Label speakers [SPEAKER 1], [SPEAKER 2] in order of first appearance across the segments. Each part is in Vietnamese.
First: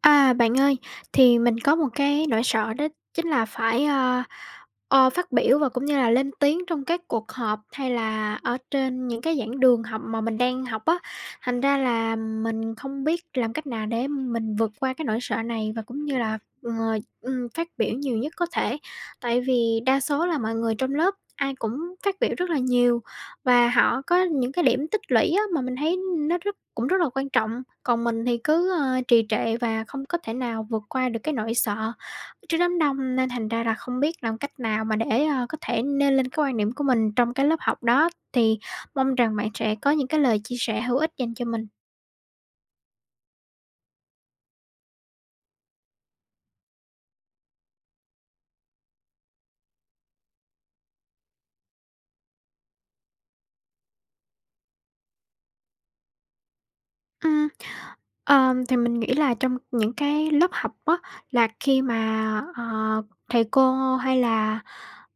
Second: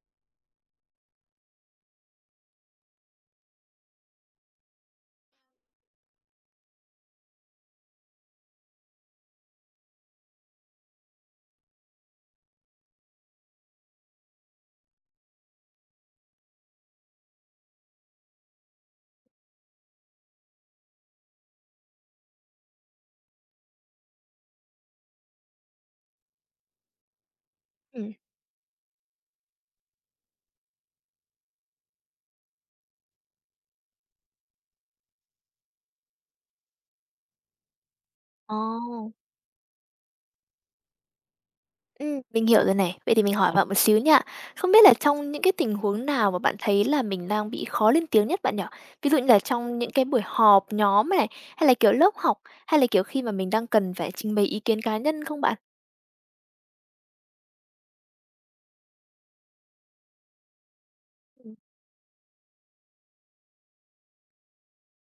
[SPEAKER 1] À, bạn ơi, thì mình có một cái nỗi sợ đó chính là phải, phát biểu và cũng như là lên tiếng trong các cuộc họp hay là ở trên những cái giảng đường học mà mình đang học á. Thành ra là mình không biết làm cách nào để mình vượt qua cái nỗi sợ này và cũng như là, ờ, phát biểu nhiều nhất có thể. Tại vì đa số là mọi người trong lớp ai cũng phát biểu rất là nhiều, và họ có những cái điểm tích lũy á, mà mình thấy nó rất là quan trọng, còn
[SPEAKER 2] Ừm,
[SPEAKER 1] mình thì cứ, trì trệ và không có thể nào vượt qua được cái nỗi sợ trước đám đông, nên thành ra là không biết làm cách nào mà để, có thể nêu lên cái quan điểm của mình trong cái lớp học đó.
[SPEAKER 2] ồ,
[SPEAKER 1] Thì mong rằng bạn sẽ có những cái lời chia sẻ hữu ích dành cho mình.
[SPEAKER 2] mình hiểu rồi này. Vậy thì mình hỏi bạn một xíu nha. Không biết là trong những cái tình huống nào mà bạn thấy là mình đang bị khó lên tiếng nhất bạn nhỉ? Ví dụ như là trong những cái buổi họp nhóm này, hay là, kiểu, lớp học, hay là, kiểu, khi mà mình đang cần phải trình bày ý kiến cá nhân không bạn?
[SPEAKER 1] Ừm, thì mình nghĩ là trong những cái lớp học á, là
[SPEAKER 2] Ừm.
[SPEAKER 1] khi mà, thầy cô hay là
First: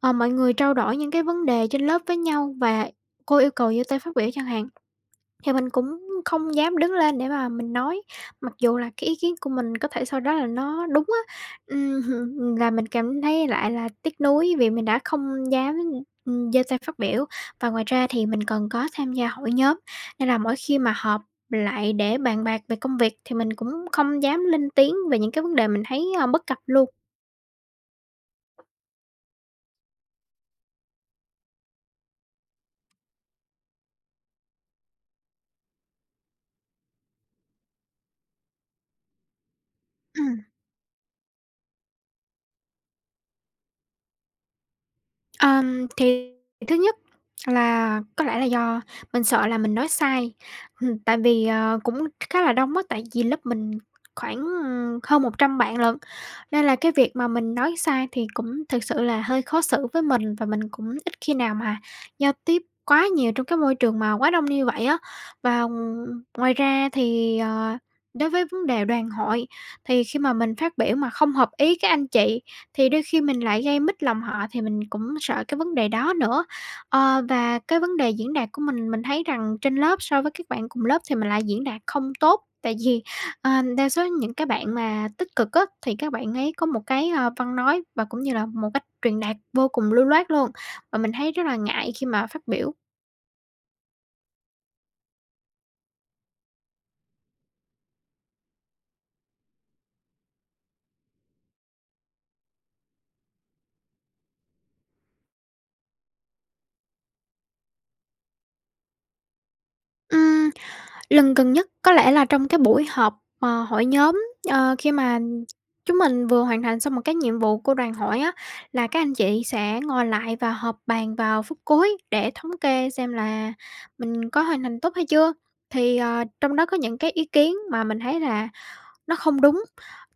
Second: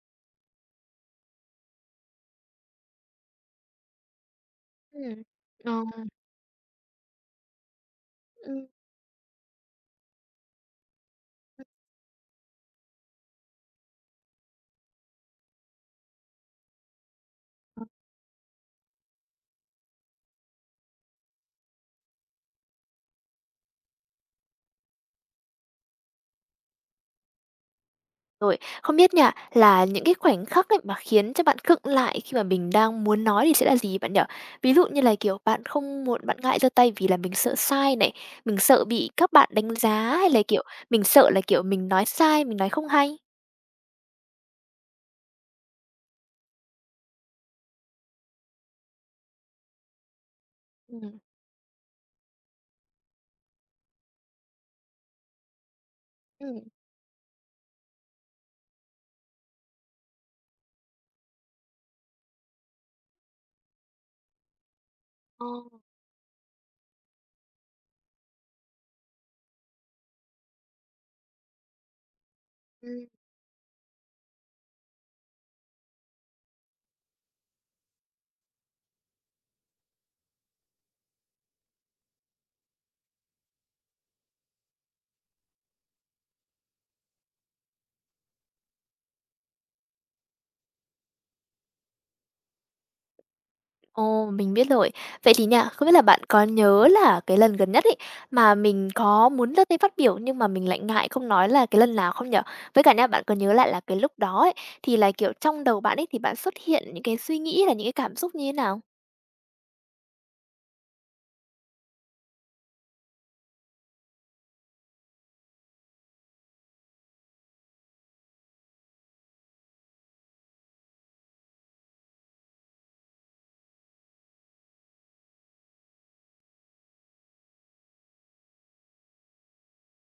[SPEAKER 1] Mọi người trao đổi những cái vấn đề trên lớp với nhau và cô yêu cầu giơ tay phát biểu chẳng hạn,
[SPEAKER 2] Ừm.
[SPEAKER 1] thì mình
[SPEAKER 2] Ờ.
[SPEAKER 1] cũng không dám đứng lên để mà mình nói, mặc
[SPEAKER 2] Ừm.
[SPEAKER 1] dù là cái ý kiến của mình có thể sau đó là nó đúng á. Ừm, là mình cảm thấy lại là tiếc nuối vì mình đã không dám, giơ tay phát biểu. Và ngoài ra thì mình còn có tham gia hội nhóm, nên là mỗi khi mà họp lại để bàn bạc về công việc thì mình cũng không dám lên tiếng về những cái vấn đề mình thấy, bất cập luôn.
[SPEAKER 2] Rồi, không biết nha, là những cái khoảnh khắc ấy mà khiến cho bạn khựng lại khi mà mình đang muốn nói thì sẽ là gì bạn nhỉ? Ví dụ như là, kiểu, bạn không muốn bạn ngại giơ tay vì là mình sợ sai này, mình sợ bị các bạn đánh giá hay là, kiểu, mình sợ là, kiểu, mình nói sai, mình nói không hay?
[SPEAKER 1] Thì thứ nhất là có lẽ là do mình sợ là mình nói sai, ừm, tại
[SPEAKER 2] Ừm.
[SPEAKER 1] vì, ờ, cũng khá là đông á, tại vì lớp mình khoảng, hơn 100 bạn lận,
[SPEAKER 2] Ừm,
[SPEAKER 1] nên là cái việc mà mình nói sai thì cũng thực sự là hơi khó xử với mình và mình cũng ít khi nào mà giao tiếp quá nhiều trong cái môi trường mà quá đông như vậy á.
[SPEAKER 2] ờ.
[SPEAKER 1] Và ngoài ra thì, đối với vấn đề đoàn hội thì khi mà mình phát biểu mà không hợp ý các anh chị thì đôi
[SPEAKER 2] Ừ.
[SPEAKER 1] khi mình lại gây mích lòng họ thì mình cũng sợ cái vấn đề đó nữa. Ờ, và cái vấn đề diễn đạt của mình thấy rằng trên lớp so với các bạn cùng lớp thì mình lại diễn đạt không tốt. Tại vì, ờ, đa số những cái bạn mà tích cực á, thì các bạn ấy có một cái, văn nói và cũng như là một cách truyền đạt vô cùng lưu loát luôn, và mình thấy rất là ngại khi mà phát biểu.
[SPEAKER 2] Ồ, mình biết rồi. Vậy thì nha, không biết là bạn có nhớ là cái lần gần nhất ấy mà mình có muốn ra tay phát biểu nhưng mà mình lại ngại không nói là cái lần nào không nhở? Với cả nha, bạn có nhớ lại là cái lúc đó ấy thì là, kiểu, trong đầu bạn ấy thì bạn xuất hiện những cái suy nghĩ hay là những cái cảm xúc như thế nào?
[SPEAKER 1] Ừm, Lần gần nhất có lẽ là trong cái buổi họp, hội nhóm, khi mà chúng mình vừa hoàn thành xong một cái nhiệm vụ của đoàn hội á, là các anh chị sẽ ngồi lại và họp bàn vào phút cuối để thống kê xem là mình có hoàn thành tốt hay chưa. Thì, trong đó có những cái ý kiến mà mình thấy là nó không đúng,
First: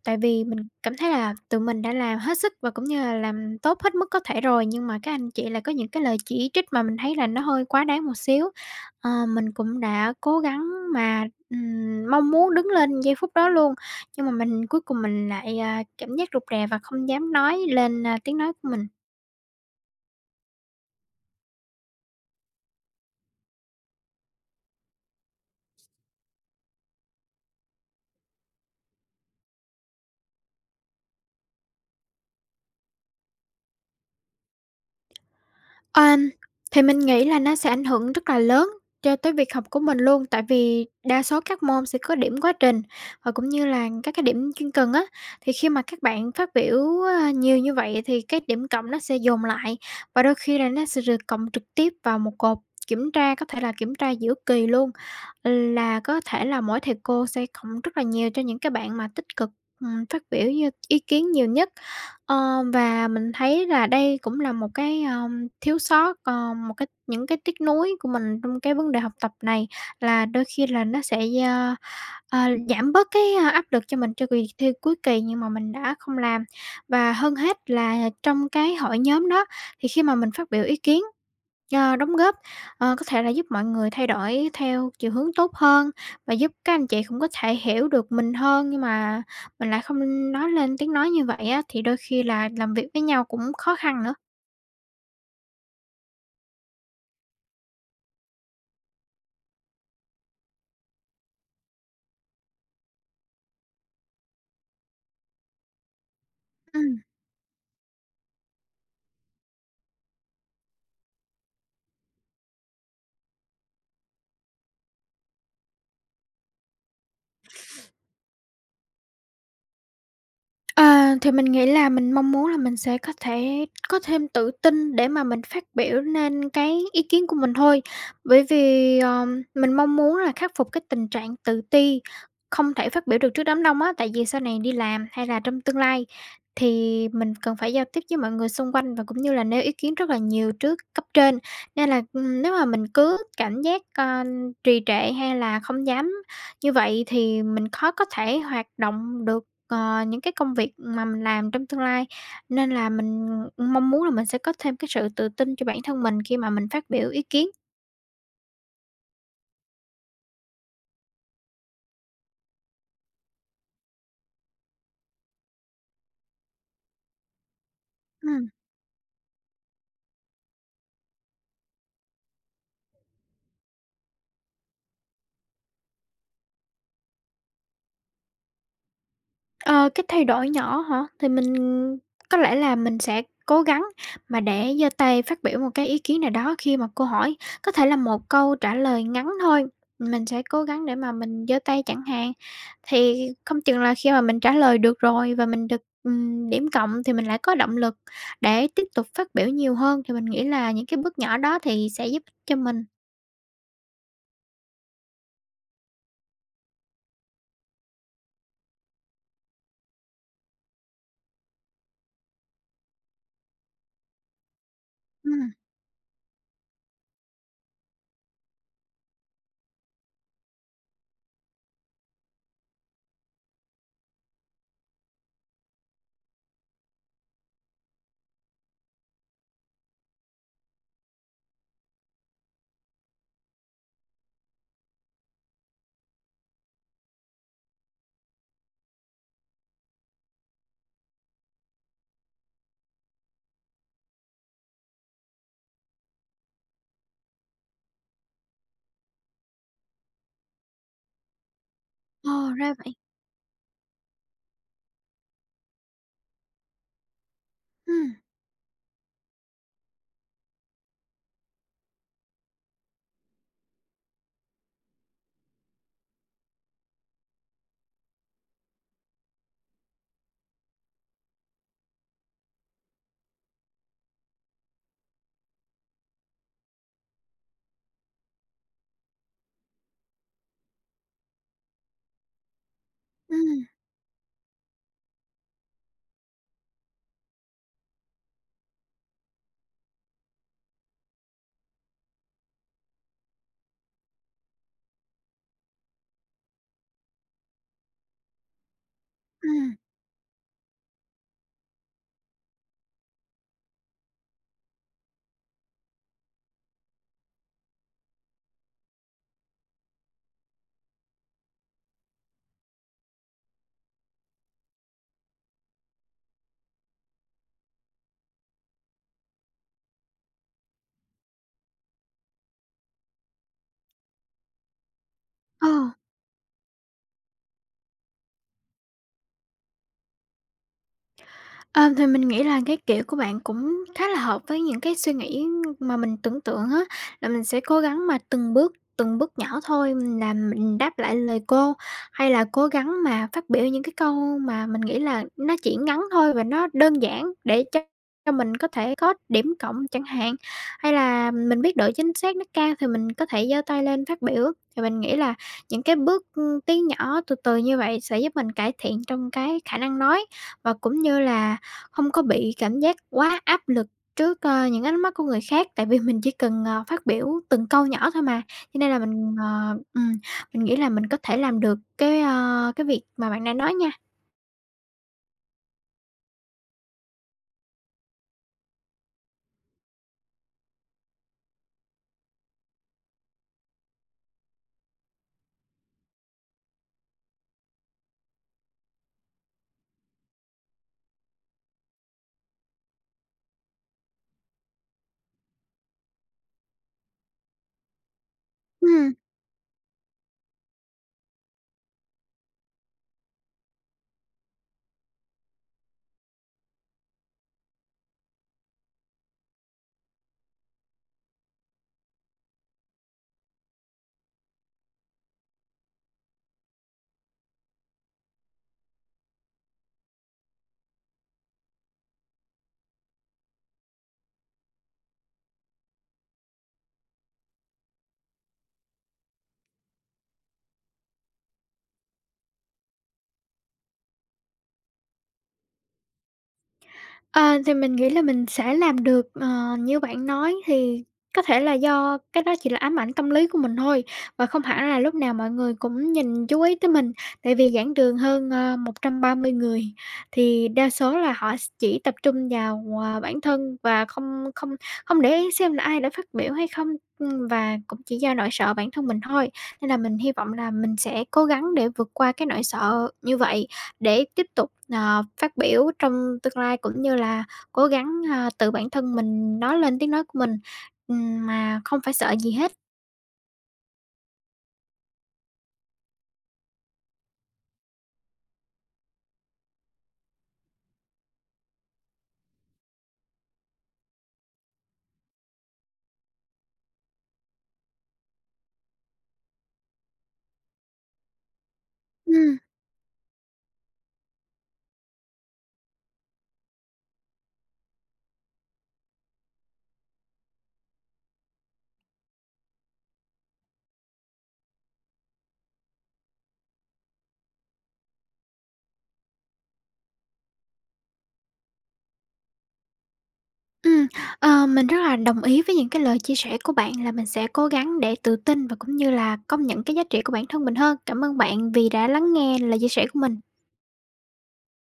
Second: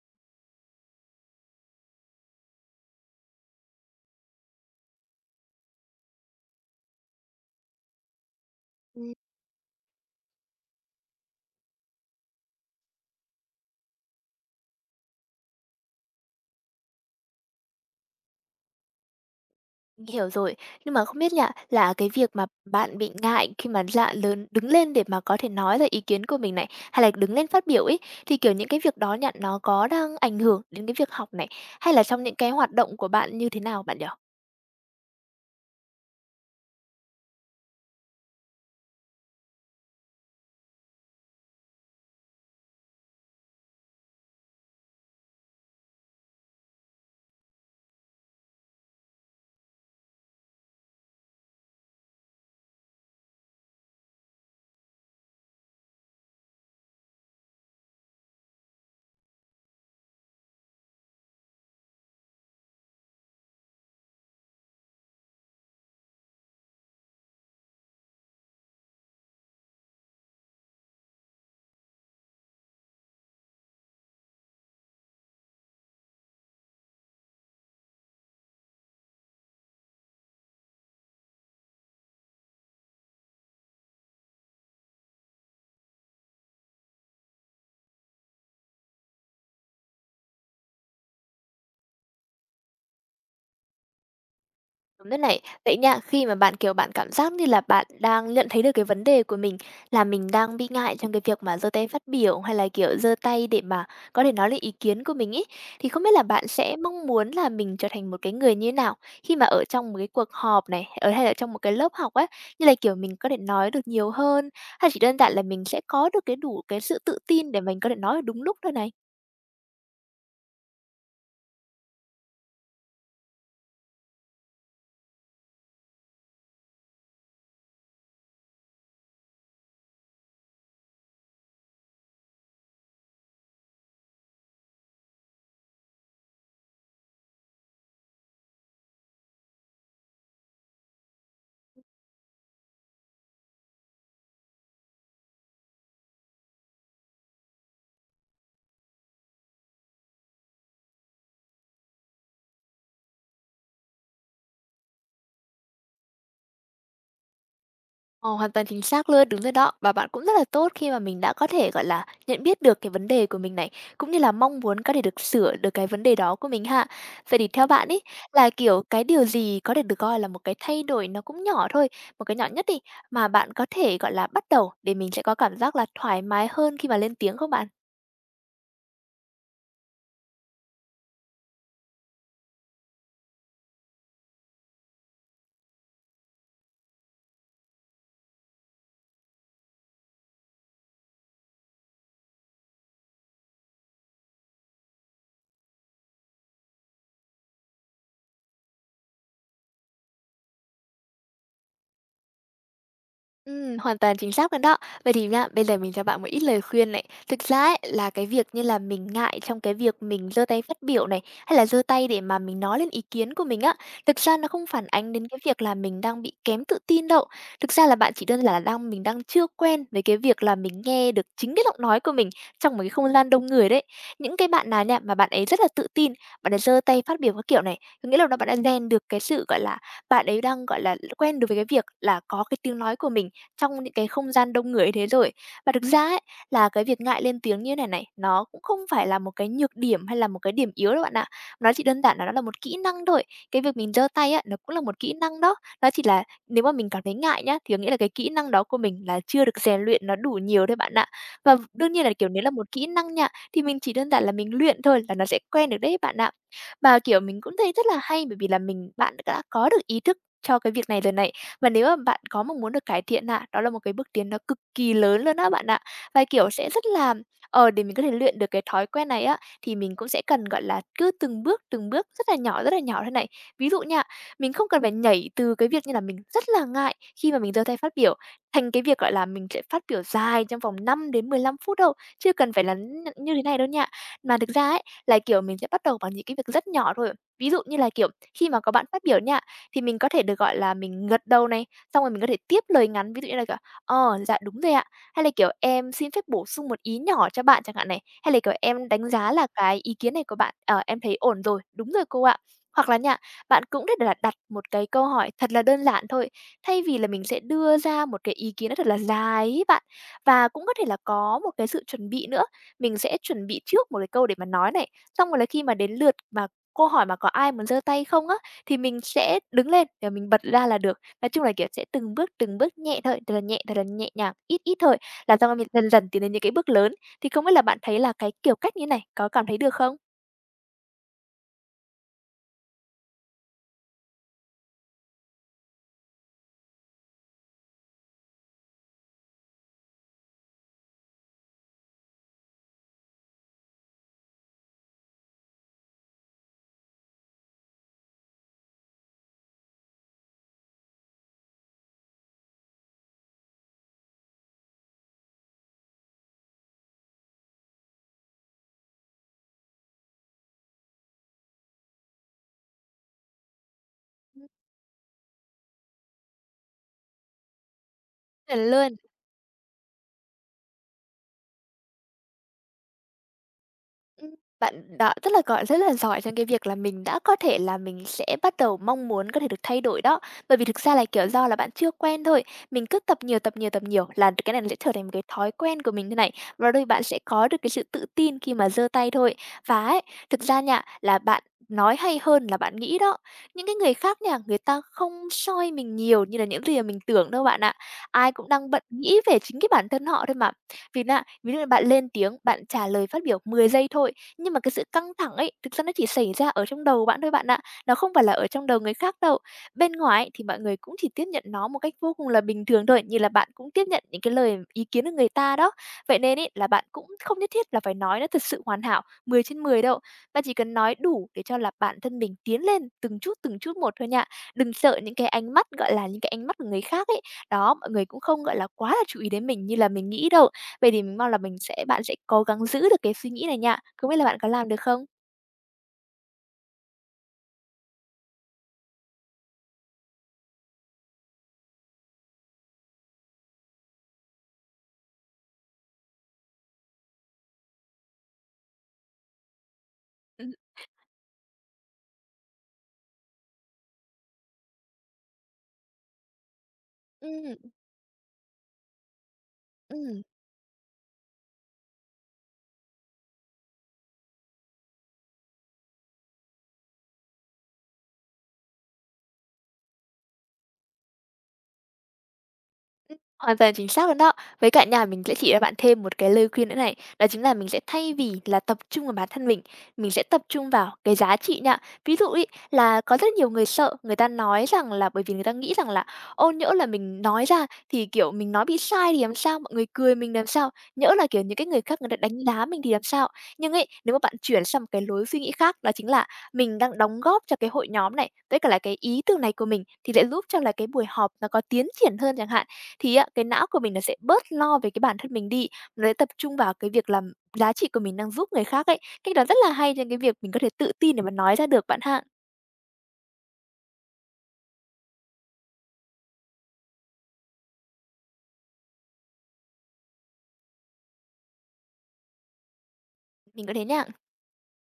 [SPEAKER 1] tại vì mình cảm thấy là tụi mình đã làm hết sức và cũng như là làm tốt hết mức có thể rồi, nhưng mà các anh chị lại có những cái lời chỉ trích mà mình thấy là nó hơi quá đáng một xíu.
[SPEAKER 2] Ừm.
[SPEAKER 1] Ờ, mình cũng đã cố gắng mà, mong muốn đứng lên giây phút đó luôn, nhưng mà cuối cùng mình lại, cảm giác rụt rè và không dám nói lên tiếng nói của mình.
[SPEAKER 2] Mình hiểu rồi. Nhưng mà không biết nha, là cái việc mà bạn bị ngại khi mà dạ lớn đứng lên để mà có thể nói ra ý kiến của mình này, hay là đứng lên phát biểu ấy, thì, kiểu, những cái việc đó nha, nó có đang ảnh hưởng đến cái việc học này, hay là trong những cái hoạt động của bạn như thế nào bạn nhỉ?
[SPEAKER 1] Ờm, thì mình nghĩ là nó sẽ ảnh hưởng rất là lớn cho tới việc học của mình luôn, tại vì đa số các môn sẽ có điểm quá trình và cũng như là các cái điểm chuyên cần á. Thì khi mà các bạn phát biểu nhiều như vậy thì cái điểm cộng nó sẽ dồn lại và đôi khi là nó sẽ được cộng trực tiếp vào một cột kiểm tra, có thể là kiểm tra giữa kỳ luôn, là có thể là mỗi thầy cô sẽ cộng rất là nhiều cho những cái bạn mà tích cực, phát biểu như ý kiến nhiều nhất. Ờ, và mình thấy là đây cũng là một cái thiếu sót, một cái những cái tiếc nuối của mình trong cái vấn đề học tập này là đôi khi là nó sẽ, ơ, ờ, giảm bớt cái áp lực cho mình cho kỳ thi cuối kỳ nhưng mà mình đã không làm. Và hơn hết là trong cái hội nhóm đó, thì khi mà mình phát biểu ý kiến đóng góp, có thể là giúp mọi người thay đổi theo chiều hướng tốt hơn và giúp các anh chị cũng có thể hiểu được mình hơn, nhưng mà mình lại không nói lên tiếng nói như vậy á, thì đôi khi là làm việc với nhau cũng khó khăn nữa.
[SPEAKER 2] Đúng thế này, vậy nha, khi mà bạn, kiểu, bạn cảm giác như là bạn đang nhận thấy được cái vấn đề của mình là mình đang bị ngại trong cái việc mà giơ tay phát biểu, hay là, kiểu, giơ tay để mà có thể nói lên ý kiến của mình ấy, thì không biết là bạn sẽ
[SPEAKER 1] Ừm.
[SPEAKER 2] mong muốn là mình trở thành một cái người như thế nào khi mà ở trong một cái cuộc họp này, ở hay là trong một cái lớp học ấy, như là, kiểu, mình có thể nói được nhiều hơn, hay chỉ đơn giản là mình sẽ có được cái đủ cái sự tự tin để mình có thể nói được đúng lúc thôi này?
[SPEAKER 1] À, thì mình nghĩ là mình mong muốn là mình sẽ có thể có thêm tự tin để mà mình phát biểu nên cái ý kiến của mình thôi. Bởi vì, mình mong muốn là khắc phục cái tình trạng tự ti, không thể phát biểu được trước đám đông á, tại vì sau này đi làm hay là trong tương lai thì mình cần phải giao tiếp với mọi người xung quanh và cũng như là nêu ý kiến rất là nhiều trước cấp trên. Nên là, nếu mà mình cứ cảm giác, trì trệ hay là không dám như vậy thì mình khó có thể hoạt động được những cái công việc mà mình làm trong tương lai, nên là mình mong muốn là mình sẽ có thêm cái sự tự tin cho bản thân mình khi mà mình phát biểu ý kiến.
[SPEAKER 2] Ờ, hoàn toàn chính xác luôn, đúng rồi đó. Và bạn cũng rất là tốt khi mà mình đã có thể, gọi là, nhận biết được cái vấn đề của mình này, cũng như là mong muốn có thể được sửa được cái vấn đề đó của mình ha. Vậy thì theo bạn ý
[SPEAKER 1] Ừm.
[SPEAKER 2] là, kiểu, cái điều gì có thể được coi là một cái thay đổi nó cũng nhỏ thôi, một cái nhỏ nhất đi, mà bạn có thể, gọi là, bắt đầu để mình sẽ có cảm giác là thoải mái hơn khi mà lên tiếng không bạn?
[SPEAKER 1] Ờ, cái thay đổi nhỏ hả? Thì mình có lẽ là mình sẽ cố gắng mà để giơ tay phát biểu một cái ý kiến nào đó khi mà cô hỏi, có thể là một câu trả lời ngắn thôi, mình sẽ cố gắng để mà mình giơ tay chẳng hạn. Thì không chừng là khi mà mình trả lời được rồi và mình được điểm cộng thì mình lại có động lực để tiếp tục phát biểu nhiều hơn, thì mình nghĩ là những cái bước nhỏ đó thì sẽ giúp cho mình.
[SPEAKER 2] Hoàn toàn chính xác luôn đó. Vậy thì nhá, bây giờ mình cho bạn một ít lời khuyên này. Thực ra ấy, là cái việc như là mình ngại trong cái việc mình giơ tay phát biểu này, hay là giơ tay để mà mình nói lên ý kiến của mình á, thực ra nó không phản ánh đến cái
[SPEAKER 1] Ừm.
[SPEAKER 2] việc là mình đang bị kém tự tin đâu. Thực ra là bạn chỉ đơn giản là mình đang chưa quen với cái việc là mình nghe được chính cái giọng nói của mình trong một cái không gian đông người đấy. Những cái bạn nào nha, mà bạn ấy rất là tự tin, bạn ấy giơ tay phát biểu các kiểu này, có nghĩa là bạn đã rèn được cái sự, gọi là, bạn ấy đang, gọi là, quen được với cái việc là có cái tiếng nói của mình trong những cái không gian đông người như thế rồi. Và thực ra ấy, là cái việc ngại lên tiếng như này này, nó cũng không phải là một cái nhược điểm hay là một cái điểm yếu đâu bạn ạ. Nó chỉ đơn giản là nó là một kỹ năng thôi. Cái việc mình giơ tay á, nó cũng là một kỹ năng đó. Nó chỉ là nếu mà mình cảm thấy ngại nhá, thì có nghĩa là cái kỹ năng đó của mình là chưa được rèn luyện nó đủ nhiều thôi bạn ạ. Và đương nhiên là, kiểu,
[SPEAKER 1] Ồ,
[SPEAKER 2] nếu là một
[SPEAKER 1] ra
[SPEAKER 2] kỹ
[SPEAKER 1] vậy.
[SPEAKER 2] năng nha, thì mình chỉ đơn giản là mình luyện thôi là nó sẽ quen được đấy bạn ạ. Mà, kiểu, mình cũng thấy rất là
[SPEAKER 1] Ừm,
[SPEAKER 2] hay bởi vì là bạn đã có được ý thức cho cái việc này lần này. Và nếu mà bạn có mà muốn được cải thiện á, đó là một cái bước tiến nó cực kỳ lớn luôn á bạn ạ. Và, kiểu, sẽ rất là để mình có thể luyện được cái thói quen này á, thì mình cũng sẽ cần, gọi là, cứ từng bước rất là nhỏ thế này. Ví dụ nha, mình không cần phải nhảy từ cái việc như là mình rất là ngại khi mà mình giơ tay phát biểu, thành cái việc, gọi là, mình sẽ phát biểu dài trong vòng 5 đến 15 phút đâu, chưa cần phải là như thế này
[SPEAKER 1] ừm,
[SPEAKER 2] đâu nha. Mà thực ra ấy, là, kiểu, mình sẽ bắt đầu bằng những cái việc rất nhỏ thôi. Ví dụ như là, kiểu, khi mà có bạn phát biểu nha, thì mình có thể được, gọi là, mình gật đầu này, xong rồi mình có thể tiếp lời ngắn, ví dụ như là, kiểu, "Ờ, dạ, đúng rồi ạ." Hay là, kiểu, "Em xin phép bổ sung một ý nhỏ cho bạn" chẳng hạn này, hay là, kiểu, "Em đánh giá là
[SPEAKER 1] ừm,
[SPEAKER 2] cái ý kiến này của bạn, ờ, em thấy ổn rồi, đúng rồi cô ạ." Hoặc là nha, bạn cũng thể là đặt một cái câu hỏi thật là đơn giản thôi, thay vì là mình sẽ đưa ra một cái ý kiến nó thật là dài ấy bạn. Và cũng có thể là có một cái sự chuẩn bị nữa, mình sẽ chuẩn bị trước một cái câu để mà nói này, xong rồi là khi mà đến lượt mà cô hỏi mà có ai muốn giơ tay không á, thì mình sẽ đứng lên và mình bật ra là được. Nói chung là, kiểu, sẽ từng bước nhẹ thôi, thật là nhẹ nhàng, ít ít thôi, làm sao mà mình
[SPEAKER 1] ờ.
[SPEAKER 2] dần dần tiến đến những cái bước lớn. Thì không biết là bạn thấy là cái kiểu cách như này có cảm thấy được không?
[SPEAKER 1] Ờ, thì mình nghĩ là cái kiểu của bạn cũng khá là hợp với những cái suy nghĩ mà mình tưởng tượng á, là mình sẽ cố gắng mà từng bước nhỏ thôi là mình đáp lại lời cô, hay là cố gắng mà phát biểu những cái câu mà mình nghĩ là nó chỉ ngắn thôi và nó đơn giản để cho mình có thể có điểm cộng chẳng hạn. Hay là mình biết độ chính xác nó cao thì mình có thể giơ tay lên phát biểu. Thì mình nghĩ là những cái bước tiến nhỏ từ từ như vậy sẽ giúp mình cải thiện trong cái khả năng nói và cũng như là không có bị cảm giác quá áp lực trước,
[SPEAKER 2] Ừm,
[SPEAKER 1] ơ, những ánh mắt của người khác, tại vì mình chỉ cần phát biểu từng câu nhỏ thôi mà,
[SPEAKER 2] chuẩn
[SPEAKER 1] cho nên
[SPEAKER 2] luôn.
[SPEAKER 1] là mình mình nghĩ là mình có thể làm được cái việc mà bạn đang nói nha.
[SPEAKER 2] Ừm, bạn đã rất là, gọi, rất là giỏi trong cái việc là mình đã có thể là mình sẽ bắt đầu mong muốn có thể được thay đổi đó. Bởi vì thực ra là, kiểu, do là bạn chưa quen thôi, mình cứ tập nhiều, tập nhiều, tập nhiều là cái này nó sẽ trở thành một cái thói quen của mình thôi này, và đôi bạn sẽ có được cái sự tự tin khi mà giơ tay thôi. Và ấy, thực ra nha, là bạn nói hay hơn là bạn nghĩ đó. Những cái người khác nha, người ta không soi mình nhiều như là những gì mà mình tưởng đâu bạn ạ. Ai cũng đang bận
[SPEAKER 1] Ừm.
[SPEAKER 2] nghĩ về chính cái bản thân họ thôi mà. Vì nà, ví dụ như bạn lên tiếng, bạn trả lời phát biểu 10 giây thôi, nhưng mà cái sự căng thẳng ấy, thực ra nó chỉ xảy ra ở trong đầu bạn thôi bạn ạ, nó không phải là ở trong đầu người khác đâu. Bên ngoài ấy, thì mọi người cũng chỉ tiếp nhận nó một cách vô cùng là bình thường thôi, như là bạn cũng tiếp nhận những cái lời ý kiến của người ta đó. Vậy nên ấy, là bạn cũng không nhất thiết là phải nói nó thật sự hoàn hảo 10/10 đâu, bạn chỉ cần nói đủ để cho là bản thân mình tiến lên từng chút một thôi nha. Đừng sợ những cái ánh mắt, gọi là, những cái ánh mắt của người khác ấy, đó, mọi người cũng không, gọi là, quá là chú ý đến mình như là mình nghĩ đâu. Vậy thì mình mong là mình sẽ bạn sẽ cố gắng giữ được cái suy nghĩ này nha. Không biết là bạn có làm được không?
[SPEAKER 1] Ờ, thì mình nghĩ là mình sẽ làm được, như bạn nói thì có thể là do cái đó chỉ là ám ảnh tâm lý của mình thôi, và không hẳn là lúc nào mọi người cũng nhìn chú ý tới mình. Tại vì giảng đường hơn 130 người
[SPEAKER 2] Ừm.
[SPEAKER 1] thì đa số là họ s chỉ tập trung vào bản thân và không không không để ý xem là ai đã phát biểu hay không,
[SPEAKER 2] Ừm,
[SPEAKER 1] và cũng chỉ do nỗi sợ bản thân mình thôi. Nên là mình hy vọng là mình sẽ cố gắng để vượt qua cái nỗi sợ như vậy. Để tiếp tục, phát biểu trong tương lai cũng như là cố gắng, tự bản thân mình nói lên tiếng nói của mình, mà không phải sợ gì hết.
[SPEAKER 2] hoàn toàn chính xác luôn đó. Với cả nhà mình sẽ chỉ cho bạn thêm một cái lời khuyên nữa này, đó chính là mình sẽ thay vì là tập trung vào bản thân mình sẽ tập trung vào cái giá trị nha. Ví dụ ấy, là có rất nhiều người sợ, người ta nói rằng là bởi vì người ta nghĩ rằng là "Ô, nhỡ là mình nói ra thì, kiểu, mình nói bị sai thì làm sao? Mọi người cười mình làm sao? Nhỡ là, kiểu, những cái người khác người ta đánh
[SPEAKER 1] Ừm,
[SPEAKER 2] giá mình thì làm sao?" Nhưng ấy, nếu mà bạn chuyển sang một cái lối suy nghĩ khác, đó chính là mình đang đóng góp cho cái hội nhóm này, với cả là cái ý tưởng này của mình thì sẽ giúp cho là cái buổi họp nó có tiến triển hơn chẳng hạn thì á, cái não của mình nó sẽ bớt lo về cái bản thân mình đi, nó sẽ tập trung vào cái việc làm giá trị của mình đang giúp người khác ấy. Cách đó rất là hay cho cái việc mình có thể tự tin để mà nói ra được bạn ha.
[SPEAKER 1] ừm, mình rất là đồng ý với những cái lời chia sẻ của bạn là mình sẽ cố gắng để tự tin và cũng như là công nhận cái giá trị của bản thân mình hơn. Cảm ơn bạn vì đã lắng nghe lời chia sẻ của mình.
[SPEAKER 2] Mình có thế nha.